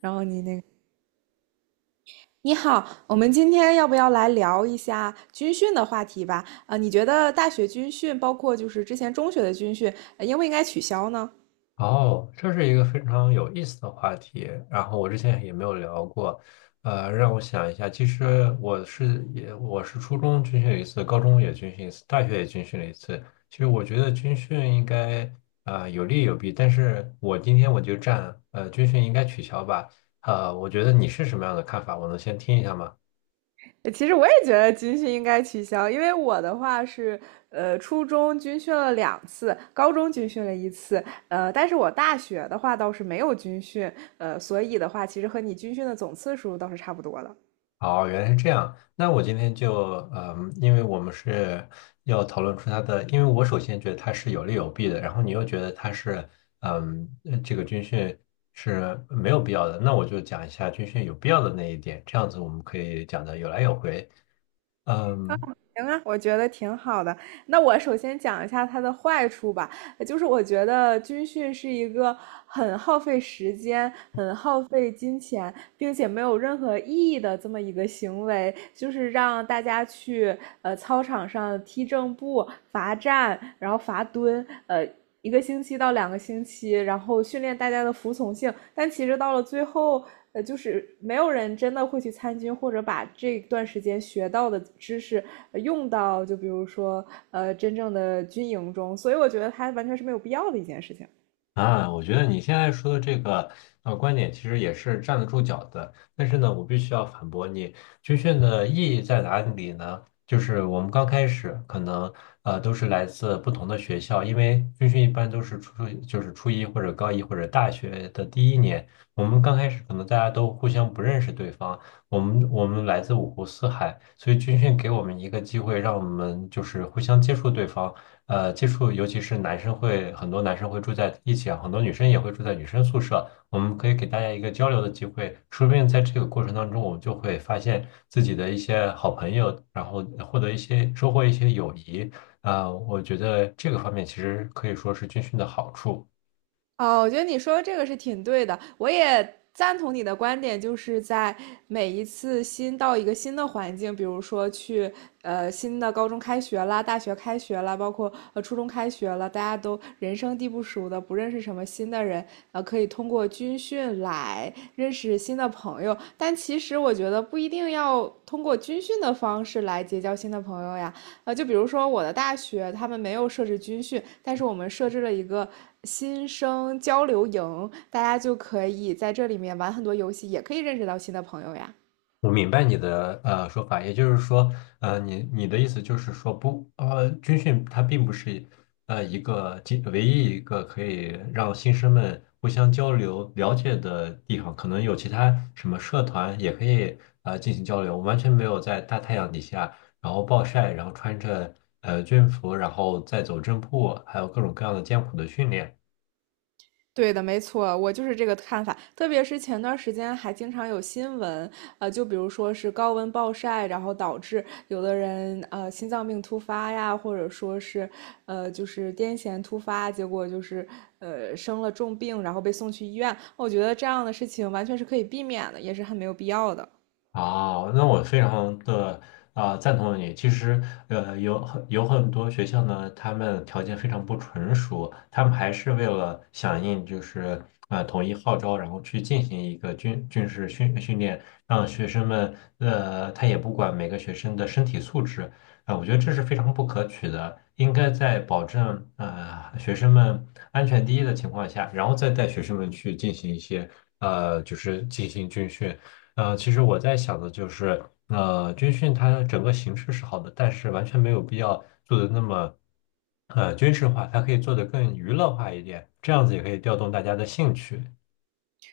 然后你那个，你好，我们今天要不要来聊一下军训的话题吧？啊、你觉得大学军训，包括就是之前中学的军训，应不应该取消呢？哦，这是一个非常有意思的话题，然后我之前也没有聊过，让我想一下。其实我是初中军训了一次，高中也军训一次，大学也军训了一次。其实我觉得军训应该有利有弊，但是我今天就站军训应该取消吧。我觉得你是什么样的看法？我能先听一下吗？其实我也觉得军训应该取消，因为我的话是，初中军训了两次，高中军训了一次，但是我大学的话倒是没有军训，所以的话，其实和你军训的总次数倒是差不多的。哦，原来是这样。那我今天就，嗯，因为我们是要讨论出它的，因为我首先觉得它是有利有弊的，然后你又觉得它是，嗯，这个军训是没有必要的，那我就讲一下军训有必要的那一点，这样子我们可以讲的有来有回。嗯。行啊，我觉得挺好的。那我首先讲一下它的坏处吧，就是我觉得军训是一个很耗费时间、很耗费金钱，并且没有任何意义的这么一个行为，就是让大家去操场上踢正步、罚站，然后罚蹲。一个星期到两个星期，然后训练大家的服从性。但其实到了最后，就是没有人真的会去参军，或者把这段时间学到的知识用到，就比如说真正的军营中。所以我觉得它完全是没有必要的一件事情。啊，我觉得你现在说的这个观点其实也是站得住脚的，但是呢，我必须要反驳你。军训的意义在哪里呢？就是我们刚开始可能都是来自不同的学校，因为军训一般都是初就是初一或者高一或者大学的第一年，我们刚开始可能大家都互相不认识对方，我们来自五湖四海，所以军训给我们一个机会，让我们就是互相接触对方。呃接触，尤其是男生会很多男生会住在一起啊，很多女生也会住在女生宿舍，我们可以给大家一个交流的机会，说不定在这个过程当中，我们就会发现自己的一些好朋友，然后获得一些收获一些友谊啊，我觉得这个方面其实可以说是军训的好处。哦，我觉得你说的这个是挺对的，我也赞同你的观点，就是在每一次新到一个新的环境，比如说去新的高中开学啦、大学开学啦，包括初中开学了，大家都人生地不熟的，不认识什么新的人，可以通过军训来认识新的朋友。但其实我觉得不一定要通过军训的方式来结交新的朋友呀，就比如说我的大学，他们没有设置军训，但是我们设置了一个新生交流营，大家就可以在这里面玩很多游戏，也可以认识到新的朋友呀。我明白你的说法，也就是说，呃，你的意思就是说不，呃，军训它并不是呃一个仅唯一一个可以让新生们互相交流了解的地方，可能有其他什么社团也可以进行交流。我完全没有在大太阳底下，然后暴晒，然后穿着军服，然后再走正步，还有各种各样的艰苦的训练。对的，没错，我就是这个看法。特别是前段时间还经常有新闻，就比如说是高温暴晒，然后导致有的人心脏病突发呀，或者说是就是癫痫突发，结果就是生了重病，然后被送去医院。我觉得这样的事情完全是可以避免的，也是很没有必要的。啊，那我非常的赞同你。其实，呃，有很多学校呢，他们条件非常不成熟，他们还是为了响应统一号召，然后去进行一个军事训练，让学生们他也不管每个学生的身体素质啊、我觉得这是非常不可取的。应该在保证学生们安全第一的情况下，然后再带学生们去进行一些进行军训。呃，其实我在想的就是，呃，军训它整个形式是好的，但是完全没有必要做的那么，呃，军事化，它可以做得更娱乐化一点，这样子也可以调动大家的兴趣。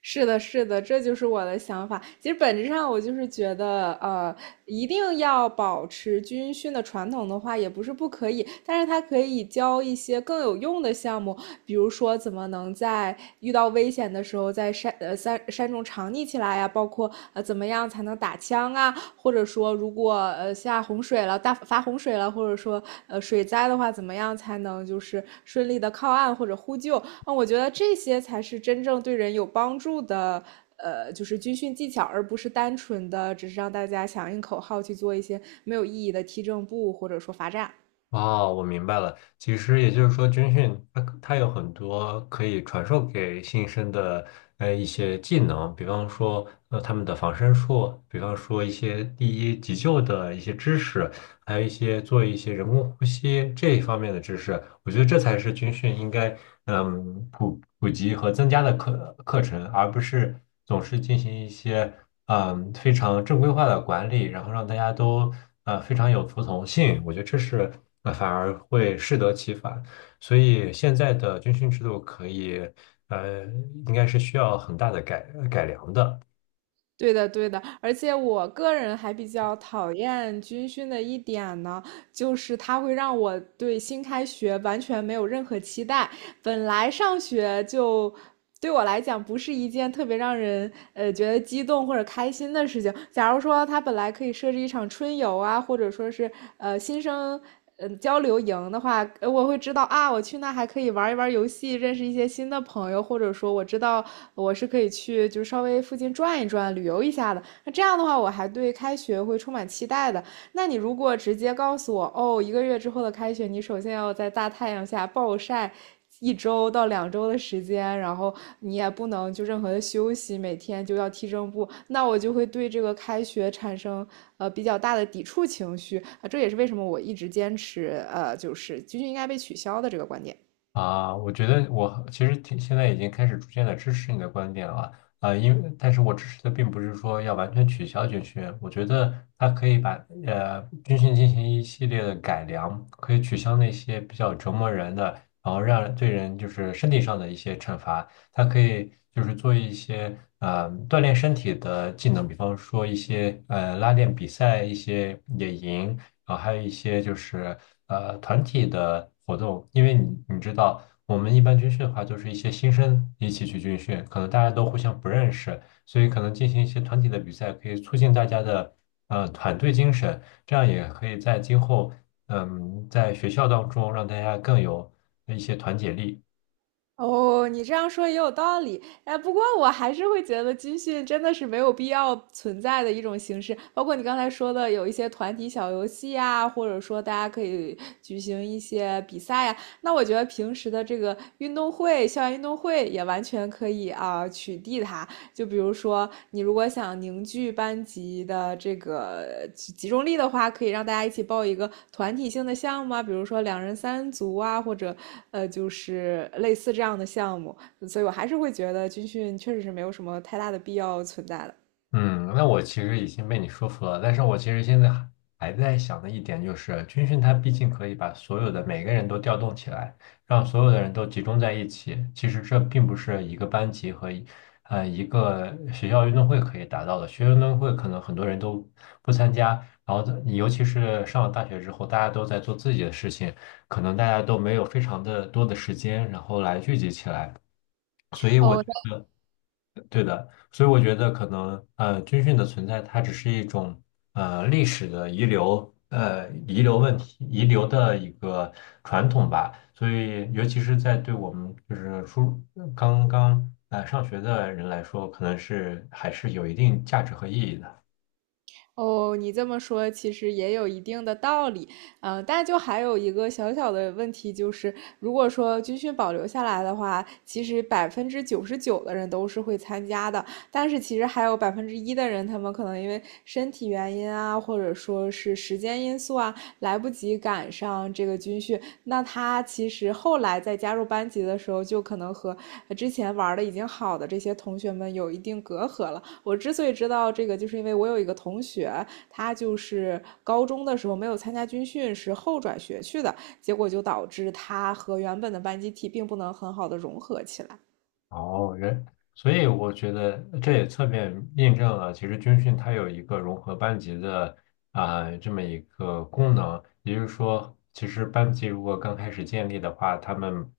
是的，是的，这就是我的想法。其实本质上，我就是觉得，一定要保持军训的传统的话，也不是不可以，但是它可以教一些更有用的项目，比如说怎么能在遇到危险的时候在山中藏匿起来呀、包括怎么样才能打枪啊。啊或者说如果下洪水了、大发洪水了，或者说水灾的话，怎么样才能就是顺利的靠岸或者呼救？啊，嗯我觉得这些才是真正对人有帮助的。就是军训技巧，而不是单纯的只是让大家响应口号去做一些没有意义的踢正步或者说罚站。哦，我明白了。其实也就是说，军训它有很多可以传授给新生的一些技能，比方说他们的防身术，比方说一些第一急救的一些知识，还有一些做一些人工呼吸这一方面的知识。我觉得这才是军训应该嗯普及和增加的课程，而不是总是进行一些嗯非常正规化的管理，然后让大家都非常有服从性。我觉得这是。那反而会适得其反。所以现在的军训制度可以，呃，应该是需要很大的改良的。对的，对的，而且我个人还比较讨厌军训的一点呢，就是它会让我对新开学完全没有任何期待。本来上学就对我来讲不是一件特别让人觉得激动或者开心的事情。假如说他本来可以设置一场春游啊，或者说是新生交流营的话，我会知道啊，我去那还可以玩一玩游戏，认识一些新的朋友，或者说我知道我是可以去就稍微附近转一转、旅游一下的。那这样的话，我还对开学会充满期待的。那你如果直接告诉我，哦，一个月之后的开学，你首先要在大太阳下暴晒一周到两周的时间，然后你也不能就任何的休息，每天就要踢正步，那我就会对这个开学产生比较大的抵触情绪啊，这也是为什么我一直坚持就是军训应该被取消的这个观点。啊，我觉得我其实挺现在已经开始逐渐的支持你的观点了啊，因为但是我支持的并不是说要完全取消军训，我觉得它可以把军训进行一系列的改良，可以取消那些比较折磨人的，然后让对人就是身体上的一些惩罚，它可以就是做一些锻炼身体的技能，比方说一些拉练比赛、一些野营。啊，还有一些就是团体的活动，因为你知道，我们一般军训的话，就是一些新生一起去军训，可能大家都互相不认识，所以可能进行一些团体的比赛，可以促进大家的团队精神，这样也可以在今后嗯在学校当中让大家更有一些团结力。哦，你这样说也有道理，哎，不过我还是会觉得军训真的是没有必要存在的一种形式，包括你刚才说的有一些团体小游戏啊，或者说大家可以举行一些比赛呀，那我觉得平时的这个运动会、校园运动会也完全可以啊，取缔它。就比如说，你如果想凝聚班级的这个集中力的话，可以让大家一起报一个团体性的项目啊，比如说两人三足啊，或者就是类似这样的项目。所以我还是会觉得军训确实是没有什么太大的必要存在的。嗯，那我其实已经被你说服了，但是我其实现在还在想的一点就是，军训它毕竟可以把所有的每个人都调动起来，让所有的人都集中在一起。其实这并不是一个班级和一个学校运动会可以达到的。学校运动会可能很多人都不参加，然后尤其是上了大学之后，大家都在做自己的事情，可能大家都没有非常的多的时间，然后来聚集起来。哦对的，所以我觉得可能呃，军训的存在它只是一种历史的遗留，呃遗留问题，遗留的一个传统吧。所以，尤其是在对我们就是初刚刚上学的人来说，可能是还是有一定价值和意义的。哦，你这么说其实也有一定的道理，但就还有一个小小的问题，就是如果说军训保留下来的话，其实99%的人都是会参加的，但是其实还有1%的人，他们可能因为身体原因啊，或者说是时间因素啊，来不及赶上这个军训。那他其实后来在加入班级的时候，就可能和之前玩的已经好的这些同学们有一定隔阂了。我之所以知道这个，就是因为我有一个同学，他就是高中的时候没有参加军训，是后转学去的，结果就导致他和原本的班集体并不能很好的融合起来。哦，人，所以我觉得这也侧面印证了，其实军训它有一个融合班级的这么一个功能，也就是说，其实班级如果刚开始建立的话，他们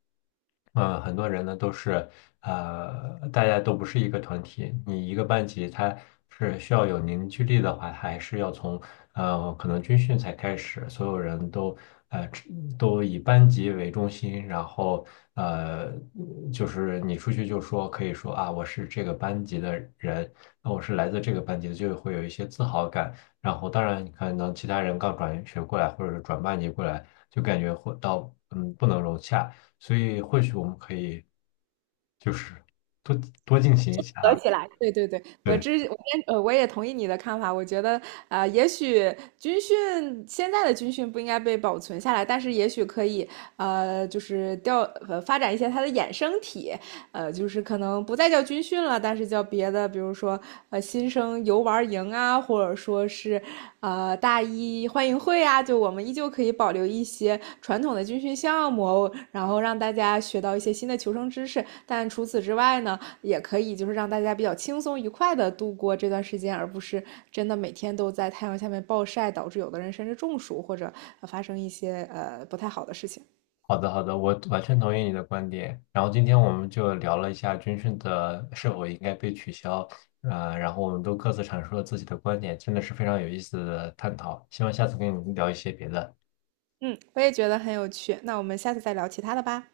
很多人呢都是大家都不是一个团体，你一个班级它。是需要有凝聚力的话，还是要从可能军训才开始，所有人都呃只都以班级为中心，然后呃就是你出去就说可以说啊我是这个班级的人，那我是来自这个班级的，就会有一些自豪感。然后当然你可能其他人刚转学过来或者是转班级过来，就感觉会到嗯不能融洽，所以或许我们可以就是多多进行一下啊，对对对，我对。之我先呃我也同意你的看法，我觉得也许现在的军训不应该被保存下来，但是也许可以呃就是调呃发展一些它的衍生体，就是可能不再叫军训了，但是叫别的，比如说新生游玩营啊，或者说是大一欢迎会啊，就我们依旧可以保留一些传统的军训项目，然后让大家学到一些新的求生知识。但除此之外呢，也可以就是让大家比较轻松愉快的度过这段时间，而不是真的每天都在太阳下面暴晒，导致有的人甚至中暑或者发生一些不太好的事情。好的，好的，我完全同意你的观点。然后今天我们就聊了一下军训的是否应该被取消，呃，然后我们都各自阐述了自己的观点，真的是非常有意思的探讨。希望下次跟你聊一些别的。嗯，我也觉得很有趣。那我们下次再聊其他的吧。